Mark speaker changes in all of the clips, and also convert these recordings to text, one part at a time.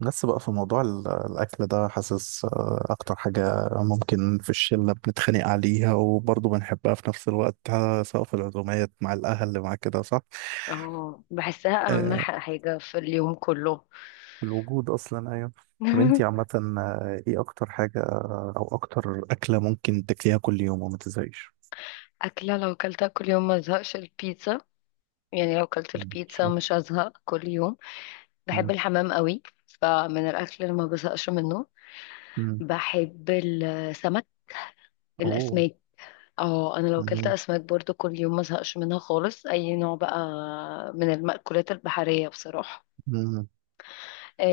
Speaker 1: بس بقى في موضوع الأكل ده، حاسس، أكتر حاجة ممكن في الشلة بنتخانق عليها وبرضه بنحبها في نفس الوقت، سواء في العزومات مع الأهل مع كده، صح؟
Speaker 2: اه بحسها اهم
Speaker 1: آه،
Speaker 2: حاجة في اليوم كله.
Speaker 1: الوجود أصلا. أيوه. طب أنتي عامة، إيه أكتر حاجة أو أكتر أكلة ممكن تاكليها كل يوم وما تزهقيش؟
Speaker 2: أكلة لو كلتها كل يوم ما زهقش البيتزا، يعني لو كلت
Speaker 1: ماشي.
Speaker 2: البيتزا مش هزهق كل يوم. بحب
Speaker 1: مم.
Speaker 2: الحمام قوي، فمن الأكل اللي ما بزهقش منه.
Speaker 1: مم.
Speaker 2: بحب السمك،
Speaker 1: أوه.
Speaker 2: الأسماك. اه أنا لو كلت
Speaker 1: مم.
Speaker 2: أسماك برضو كل يوم ما زهقش منها خالص أي نوع بقى، من المأكولات البحرية بصراحة.
Speaker 1: مم.
Speaker 2: آه،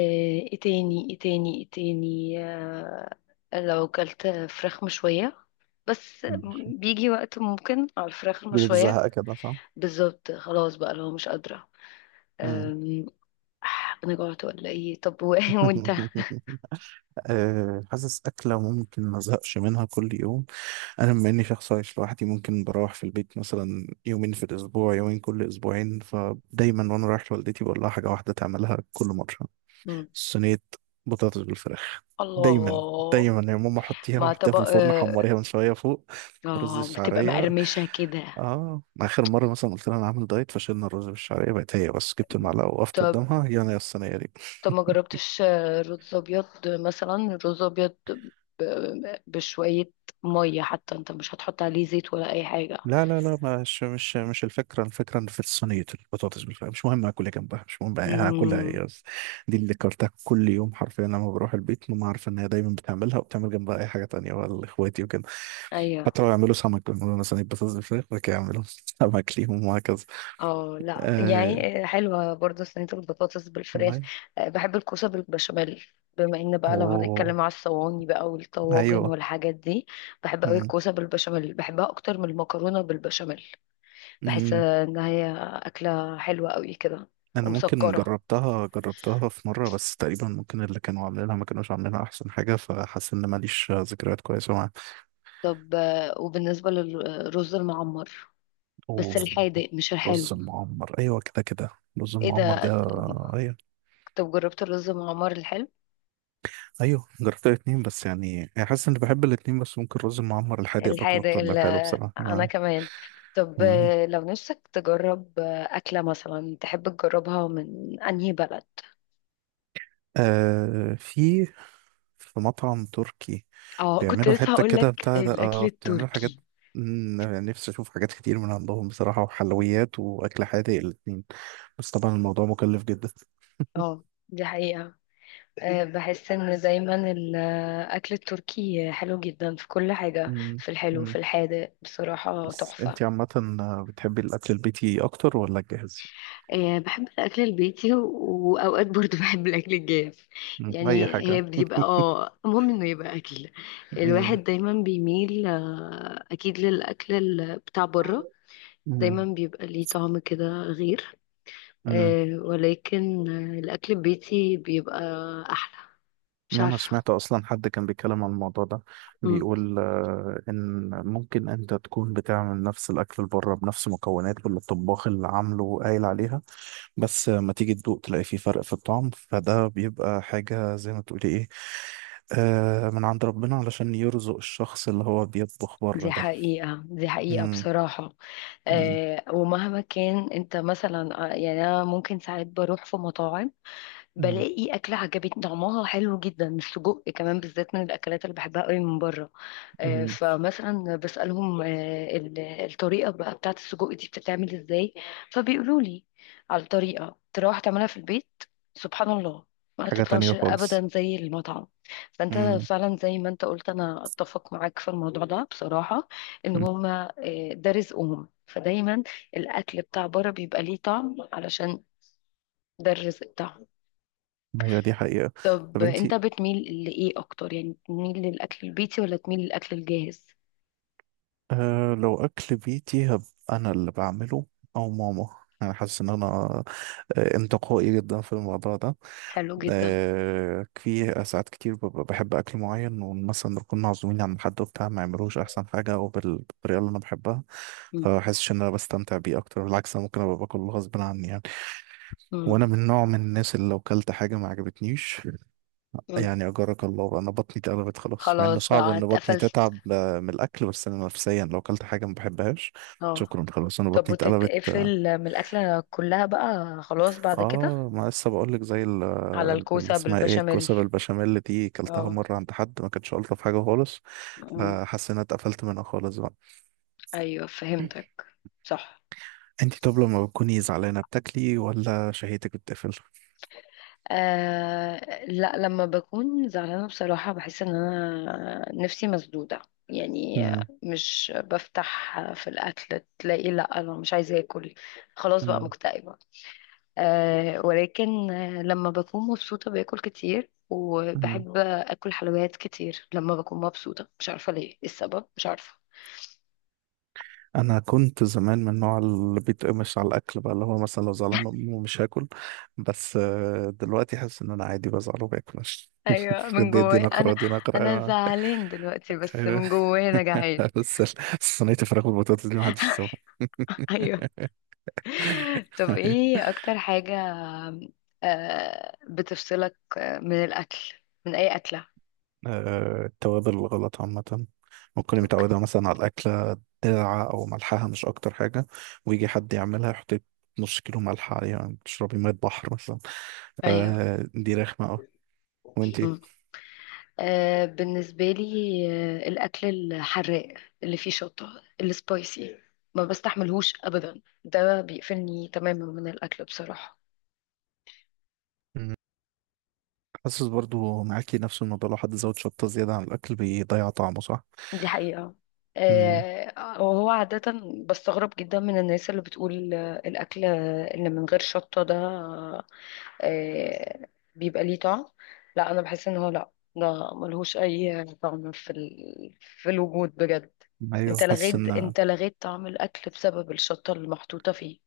Speaker 2: ايه تاني لو كلت فراخ مشوية بس.
Speaker 1: ماشي.
Speaker 2: بيجي وقت ممكن على الفراخ
Speaker 1: يجيلك
Speaker 2: المشوية،
Speaker 1: زهق كده، صح؟
Speaker 2: بالظبط، خلاص بقى لو مش قادرة.
Speaker 1: مم.
Speaker 2: أم، أنا جوعت ولا إيه؟ طب وأنت؟
Speaker 1: حاسس أكلة ممكن ما أزهقش منها كل يوم. انا بما اني شخص عايش لوحدي، ممكن بروح في البيت مثلا يومين في الاسبوع، يومين كل اسبوعين، فدايما وانا رايح لوالدتي بقول لها حاجه واحده تعملها كل مره:
Speaker 2: مم.
Speaker 1: صينيه بطاطس بالفراخ. دايما.
Speaker 2: الله.
Speaker 1: دايما يا ماما، حطيها
Speaker 2: مع
Speaker 1: وحطيها في
Speaker 2: طبق
Speaker 1: الفرن، حمريها
Speaker 2: آه.
Speaker 1: من شويه فوق. رز
Speaker 2: آه، بتبقى
Speaker 1: الشعريه.
Speaker 2: مقرمشة كده.
Speaker 1: اه، اخر مره مثلا قلت لها انا عامل دايت، فشلنا الرز بالشعريه، بقت هي بس جبت المعلقه وقفت
Speaker 2: طب،
Speaker 1: قدامها، يلا يا الصينيه دي.
Speaker 2: ما جربتش رز أبيض مثلا، رز أبيض بشوية مية، حتى أنت مش هتحط عليه زيت ولا أي حاجة.
Speaker 1: لا لا لا، مش الفكرة، الفكرة إن في صينية البطاطس بالفعل، مش مهم اكل إيه جنبها، مش مهم بقى هاكلها
Speaker 2: مم.
Speaker 1: ايه، بس دي اللي كرتها كل يوم حرفيا. لما بروح البيت، ماما عارفة ان هي دايما بتعملها، وبتعمل جنبها اي حاجة تانية بقى، اخواتي وكده،
Speaker 2: أيوه.
Speaker 1: حتى لو يعملوا سمك بيعملوا مثلا بطاطس بالفراخ، بعد كده يعملوا سمك ليهم وهكذا.
Speaker 2: اه لا
Speaker 1: آه.
Speaker 2: يعني حلوة برضه صينية البطاطس بالفراخ.
Speaker 1: والله.
Speaker 2: آه، بحب الكوسة بالبشاميل. بما ان بقى لو
Speaker 1: اوه.
Speaker 2: هنتكلم على الصواني بقى والطواجن
Speaker 1: ايوه.
Speaker 2: والحاجات دي، بحب قوي
Speaker 1: مم.
Speaker 2: الكوسة بالبشاميل، بحبها اكتر من المكرونة بالبشاميل. بحس
Speaker 1: مم.
Speaker 2: ان هي اكلة حلوة قوي كده
Speaker 1: انا ممكن
Speaker 2: ومسكرة.
Speaker 1: جربتها في مره، بس تقريبا ممكن اللي كانوا عاملينها ما كانوش عاملينها احسن حاجه، فحاسس ان ماليش ذكريات كويسه معاها.
Speaker 2: طب وبالنسبة للرز المعمر،
Speaker 1: اوه.
Speaker 2: بس الحادق مش
Speaker 1: رز
Speaker 2: الحلو.
Speaker 1: المعمر، ايوه، كده كده. رز
Speaker 2: ايه
Speaker 1: المعمر ده؟
Speaker 2: ده.
Speaker 1: ايوه.
Speaker 2: طب جربت الرز المعمر الحلو.
Speaker 1: ايوه جربت الاتنين، بس يعني حاسس اني بحب الاتنين، بس ممكن الرز المعمر الحادق باكله
Speaker 2: الحادق
Speaker 1: اكتر من
Speaker 2: ال-
Speaker 1: الحلو بصراحه
Speaker 2: انا
Speaker 1: آه.
Speaker 2: كمان. طب
Speaker 1: مم.
Speaker 2: لو نفسك تجرب اكله مثلا تحب تجربها من انهي بلد.
Speaker 1: آه، في مطعم تركي
Speaker 2: اه كنت
Speaker 1: بيعملوا
Speaker 2: لسه
Speaker 1: حته
Speaker 2: هقول
Speaker 1: كده
Speaker 2: لك
Speaker 1: بتاع ده،
Speaker 2: الاكل
Speaker 1: اه بيعملوا حاجات.
Speaker 2: التركي.
Speaker 1: مم، يعني نفسي اشوف حاجات كتير من عندهم بصراحه، وحلويات واكل حادق الاتنين. بس طبعا الموضوع مكلف جدا.
Speaker 2: اه دي حقيقه. بحس ان دايما الاكل التركي حلو جدا في كل حاجه،
Speaker 1: مم.
Speaker 2: في الحلو في
Speaker 1: مم.
Speaker 2: الحادق، بصراحه
Speaker 1: بس
Speaker 2: تحفه.
Speaker 1: انتي عامه، بتحبي الاكل البيتي اكتر ولا الجاهز؟
Speaker 2: آه، بحب الأكل البيتي وأوقات برضو بحب الأكل الجاف.
Speaker 1: مم. أي
Speaker 2: يعني هي
Speaker 1: حاجة.
Speaker 2: بيبقى اه المهم إنه يبقى أكل.
Speaker 1: مم.
Speaker 2: الواحد دايما بيميل أكيد للأكل بتاع بره، دايما
Speaker 1: مم.
Speaker 2: بيبقى ليه طعم كده غير.
Speaker 1: مم.
Speaker 2: آه، ولكن الأكل البيتي بيبقى أحلى، مش
Speaker 1: يعني أنا
Speaker 2: عارفة.
Speaker 1: سمعت أصلا حد كان بيتكلم عن الموضوع ده،
Speaker 2: مم.
Speaker 1: بيقول، إن ممكن أنت تكون بتعمل نفس الأكل اللي بره بنفس مكونات، واللي الطباخ اللي عامله قايل عليها، بس ما تيجي تدوق تلاقي فيه فرق في الطعم، فده بيبقى حاجة زي ما تقولي إيه، من عند ربنا علشان يرزق الشخص اللي هو بيطبخ بره
Speaker 2: دي
Speaker 1: ده.
Speaker 2: حقيقة، دي حقيقة
Speaker 1: مم.
Speaker 2: بصراحة.
Speaker 1: مم.
Speaker 2: آه، ومهما كان انت مثلا يعني انا ممكن ساعات بروح في مطاعم
Speaker 1: مم.
Speaker 2: بلاقي أكلة عجبتني طعمها حلو جدا. السجق كمان بالذات من الأكلات اللي بحبها قوي من بره.
Speaker 1: مم.
Speaker 2: فمثلا بسألهم الطريقة بقى بتاعة السجق دي بتتعمل ازاي، فبيقولوا لي على الطريقة. تروح تعملها في البيت، سبحان الله، ما
Speaker 1: حاجة
Speaker 2: تطلعش
Speaker 1: تانية خالص.
Speaker 2: أبدا زي المطعم. فأنت
Speaker 1: مم.
Speaker 2: فعلا زي ما أنت قلت، أنا أتفق معاك في الموضوع ده بصراحة. إن
Speaker 1: مم.
Speaker 2: هما ده رزقهم، فدايما الأكل بتاع بره بيبقى ليه طعم علشان ده الرزق بتاعهم.
Speaker 1: أيوة دي حقيقة.
Speaker 2: طب
Speaker 1: طب أنت،
Speaker 2: انت بتميل لايه اكتر؟ يعني تميل للاكل البيتي ولا تميل للاكل الجاهز؟
Speaker 1: أه لو أكل بيتي، هب أنا اللي بعمله، أو ماما. أنا حاسس إن أنا، انتقائي جدا في الموضوع ده.
Speaker 2: حلو جدا.
Speaker 1: أه، في ساعات كتير ببقى بحب أكل معين، ومثلا نكون معزومين عند حد وبتاع، ما يعملوش أحسن حاجة أو بالطريقة اللي أنا بحبها،
Speaker 2: مم.
Speaker 1: فحاسس إن أنا بستمتع بيه أكتر. بالعكس، أنا ممكن أبقى باكل غصب عني يعني، وأنا
Speaker 2: مم.
Speaker 1: من نوع من الناس اللي لو كلت حاجة ما عجبتنيش،
Speaker 2: مم.
Speaker 1: يعني أجرك الله أنا بطني اتقلبت خلاص، مع إنه
Speaker 2: خلاص
Speaker 1: صعب
Speaker 2: بقى
Speaker 1: إن بطني
Speaker 2: اتقفلت.
Speaker 1: تتعب، من الأكل، بس أنا نفسيا لو أكلت حاجة ما بحبهاش،
Speaker 2: اه.
Speaker 1: شكرا خلاص أنا
Speaker 2: طب
Speaker 1: بطني اتقلبت.
Speaker 2: وتتقفل من الاكله كلها بقى خلاص بعد كده؟
Speaker 1: آه، ما لسه بقول لك، زي
Speaker 2: على
Speaker 1: اللي
Speaker 2: الكوسه
Speaker 1: اسمها إيه،
Speaker 2: بالبشاميل.
Speaker 1: الكوسة البشاميل دي، كلتها
Speaker 2: اه.
Speaker 1: مرة عند حد ما كانتش ألطف حاجة خالص،
Speaker 2: مم.
Speaker 1: فحاسس إن أنا اتقفلت منها خالص بقى.
Speaker 2: ايوه فهمتك. صح.
Speaker 1: أنت، طب لما بتكوني زعلانة بتاكلي ولا شهيتك بتقفل؟
Speaker 2: آه لا، لما بكون زعلانة بصراحة بحس ان انا نفسي مسدودة يعني، مش بفتح في الاكل، تلاقي لا انا مش عايزة اكل، خلاص بقى مكتئبة. آه، ولكن لما بكون مبسوطة باكل كتير
Speaker 1: مم.
Speaker 2: وبحب اكل حلويات كتير لما بكون مبسوطة، مش عارفة ليه إيه السبب، مش عارفة.
Speaker 1: انا كنت زمان من النوع اللي بيتقمش على الاكل بقى، اللي هو مثلا لو زعلان من امه مش هاكل، بس دلوقتي حاسس ان انا عادي بزعل وباكل. مش
Speaker 2: ايوه من
Speaker 1: دي
Speaker 2: جوايا
Speaker 1: نقرة،
Speaker 2: انا،
Speaker 1: دي
Speaker 2: انا
Speaker 1: نقرة.
Speaker 2: زعلان دلوقتي بس من جوايا انا جعان.
Speaker 1: بس صينية الفراخ والبطاطس دي محدش يسويها.
Speaker 2: ايوه. طب ايه اكتر حاجة بتفصلك من الاكل، من اي اكلة؟
Speaker 1: التوابل الغلط عامة، ممكن
Speaker 2: اوكي.
Speaker 1: متعودة مثلا على الأكلة ساعة، أو ملحها مش أكتر حاجة، ويجي حد يعملها يحط لك نص كيلو ملح عليها، يعني تشربي مية بحر مثلا.
Speaker 2: ايوه.
Speaker 1: آه، دي رخمة أوي. وأنتي؟
Speaker 2: مم. آه، بالنسبة لي الاكل الحراق اللي فيه شطة السبايسي ما بستحملهوش ابدا، ده بيقفلني تماما من الاكل بصراحة.
Speaker 1: حاسس برضو معاكي نفس الموضوع، لو حد زود شطة زيادة عن الأكل بيضيع طعمه، صح؟
Speaker 2: دي حقيقة.
Speaker 1: امم
Speaker 2: آه، وهو عادة بستغرب جدا من الناس اللي بتقول الأكل اللي من غير شطة ده آه، بيبقى ليه طعم. لا انا بحس ان هو لا، ده ملهوش اي طعم في ال... في الوجود بجد.
Speaker 1: أيوه،
Speaker 2: انت
Speaker 1: حاسس
Speaker 2: لغيت،
Speaker 1: إن
Speaker 2: انت لغيت طعم الاكل بسبب الشطه اللي محطوطه فيه.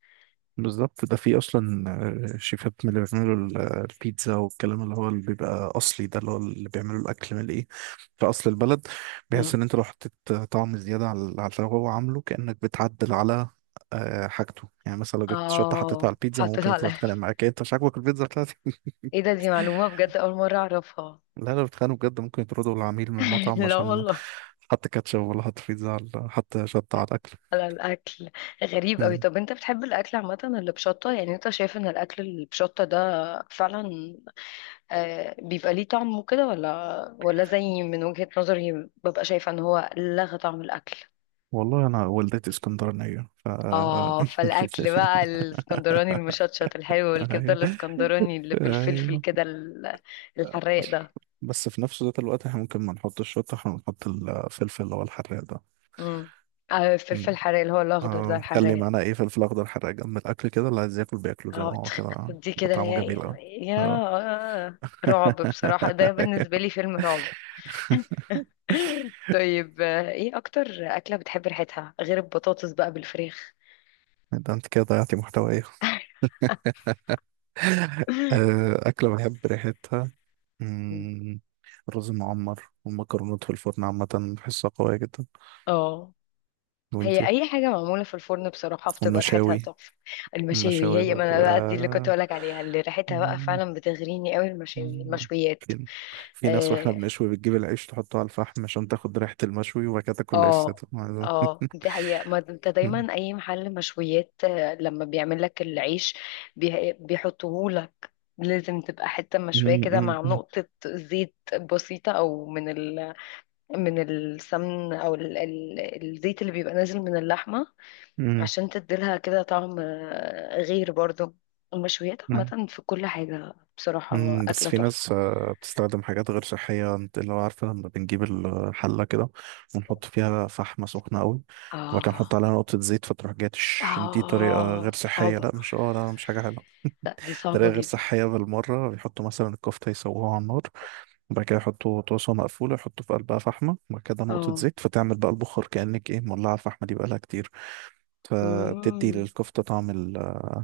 Speaker 1: بالظبط، ده في أصلا شيفات من اللي بيعملوا البيتزا والكلام، اللي هو اللي بيبقى أصلي ده، اللي هو اللي بيعملوا الأكل من إيه، في أصل البلد، بيحس
Speaker 2: مم.
Speaker 1: إن أنت لو حطيت طعم زيادة على اللي هو عامله، كأنك بتعدل على، حاجته، يعني مثلا لو جبت شطة حطيتها على
Speaker 2: اه
Speaker 1: البيتزا،
Speaker 2: حطيت
Speaker 1: ممكن يطلع
Speaker 2: على
Speaker 1: يتخانق معاك، إيه، أنت مش عاجبك البيتزا بتاعتي.
Speaker 2: ايه ده، دي معلومه بجد اول مره اعرفها.
Speaker 1: لا، لو بيتخانقوا بجد ممكن يطردوا العميل من المطعم
Speaker 2: لا
Speaker 1: عشان
Speaker 2: والله.
Speaker 1: حط كاتشب، ولا حط بيتزا على، حط شطة على الأكل.
Speaker 2: على الاكل. غريب قوي.
Speaker 1: مم.
Speaker 2: طب انت بتحب الاكل عامه اللي بشطه؟ يعني انت شايف ان الاكل اللي بشطه ده فعلا بيبقى ليه طعم وكده، ولا زي من وجهة نظري ببقى شايفة ان هو لغى طعم الاكل؟
Speaker 1: والله أنا والدتي اسكندرانية ف.
Speaker 2: اه فالاكل بقى الاسكندراني المشطشط الحلو، والكبده
Speaker 1: أيوه.
Speaker 2: الاسكندراني اللي بالفلفل
Speaker 1: أيوه.
Speaker 2: كده الحراق ده.
Speaker 1: بس في نفس ذات الوقت، احنا ممكن ما نحطش الشطة، احنا نحط الفلفل اللي هو الحراق ده.
Speaker 2: امم. آه،
Speaker 1: مم.
Speaker 2: الفلفل الحراق اللي هو الاخضر ده
Speaker 1: آه، خلي
Speaker 2: الحراق.
Speaker 1: معانا ايه فلفل أخضر حراق جنب الأكل كده، اللي عايز ياكل بياكله زي ما هو، كده
Speaker 2: دي كده
Speaker 1: بطعمه
Speaker 2: يا
Speaker 1: جميل أوي.
Speaker 2: يا
Speaker 1: اه.
Speaker 2: آه، رعب بصراحة، ده بالنسبة لي فيلم رعب. طيب ايه اكتر اكلة بتحب ريحتها غير البطاطس بقى بالفراخ؟
Speaker 1: ده انت كده ضيعتي محتوى إيه؟ أكلة بحب ريحتها؟ مم، الرز المعمر والمكرونات في الفرن عامة، بحسها قوية جدا.
Speaker 2: اه. هي
Speaker 1: وانتي؟
Speaker 2: اي حاجه معموله في الفرن بصراحه بتبقى ريحتها
Speaker 1: والمشاوي.
Speaker 2: تحفه. المشاوي
Speaker 1: المشاوي
Speaker 2: هي، ما انا
Speaker 1: برضو،
Speaker 2: بقى دي اللي كنت اقولك عليها اللي ريحتها بقى
Speaker 1: مم،
Speaker 2: فعلا بتغريني قوي، المشاوي
Speaker 1: مم.
Speaker 2: المشويات.
Speaker 1: في في ناس واحنا
Speaker 2: اه.
Speaker 1: بنشوي بتجيب العيش تحطه على الفحم عشان تاخد ريحة المشوي، وبعد كده تاكل العيش
Speaker 2: اه.
Speaker 1: سادة.
Speaker 2: آه، دي حقيقة، ما انت
Speaker 1: مم.
Speaker 2: دايما اي محل مشويات لما بيعمل لك العيش بيحطهولك، لازم تبقى حتة مشوية كده
Speaker 1: مم.
Speaker 2: مع نقطة زيت بسيطة، او من ال... من السمن او ال... الزيت اللي بيبقى نازل من اللحمة،
Speaker 1: مم.
Speaker 2: عشان تديلها كده طعم غير برضو. المشويات
Speaker 1: مم.
Speaker 2: عامة في كل حاجة بصراحة
Speaker 1: بس
Speaker 2: أكلة
Speaker 1: في
Speaker 2: تحفة.
Speaker 1: ناس، بتستخدم حاجات غير صحية، انت اللي هو عارفة، لما بنجيب الحلة كده ونحط فيها فحمة سخنة قوي، وبعد كده نحط
Speaker 2: اه.
Speaker 1: عليها نقطة زيت فتروح جاية تش، دي طريقة غير
Speaker 2: اه
Speaker 1: صحية.
Speaker 2: صعبة.
Speaker 1: لا مش، لا مش حاجة حلوة.
Speaker 2: لا دي
Speaker 1: طريقة
Speaker 2: صعبة
Speaker 1: غير
Speaker 2: جدا.
Speaker 1: صحية بالمرة، بيحطوا مثلا الكفتة يسووها على النار، وبعد كده يحطوا طاسة مقفولة، يحطوا في قلبها فحمة، وبعد كده نقطة
Speaker 2: اه.
Speaker 1: زيت، فتعمل بقى البخار، كأنك ايه مولعة الفحمة دي بقالها كتير، فبتدي
Speaker 2: مم.
Speaker 1: للكفتة طعم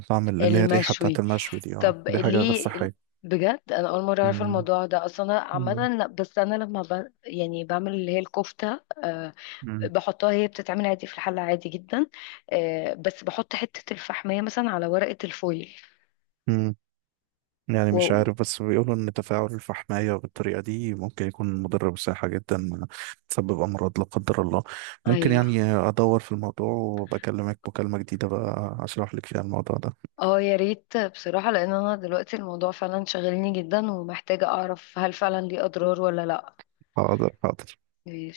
Speaker 1: طعم، اللي هي الريحة بتاعت
Speaker 2: المشوي.
Speaker 1: المشوي دي. اه
Speaker 2: طب
Speaker 1: دي حاجة غير
Speaker 2: ليه؟
Speaker 1: صحية.
Speaker 2: بجد انا اول مره اعرف
Speaker 1: مم.
Speaker 2: الموضوع ده اصلا. انا عامه لا، بس انا لما ب... يعني بعمل اللي هي الكفته أه،
Speaker 1: مم.
Speaker 2: بحطها هي بتتعمل عادي في الحله عادي جدا. أه بس بحط حته الفحميه مثلا على ورقه الفويل.
Speaker 1: مم. يعني مش
Speaker 2: و...
Speaker 1: عارف، بس بيقولوا ان تفاعل الفحمية بالطريقة دي ممكن يكون مضر بصحة جدا، تسبب امراض لا قدر الله. ممكن
Speaker 2: ايوه.
Speaker 1: يعني ادور في الموضوع، وبكلمك مكالمة جديدة بقى اشرح لك فيها الموضوع ده.
Speaker 2: اه يا ريت بصراحة، لان انا دلوقتي الموضوع فعلا شاغلني جدا ومحتاجة اعرف هل فعلا ليه اضرار ولا لا.
Speaker 1: حاضر. حاضر.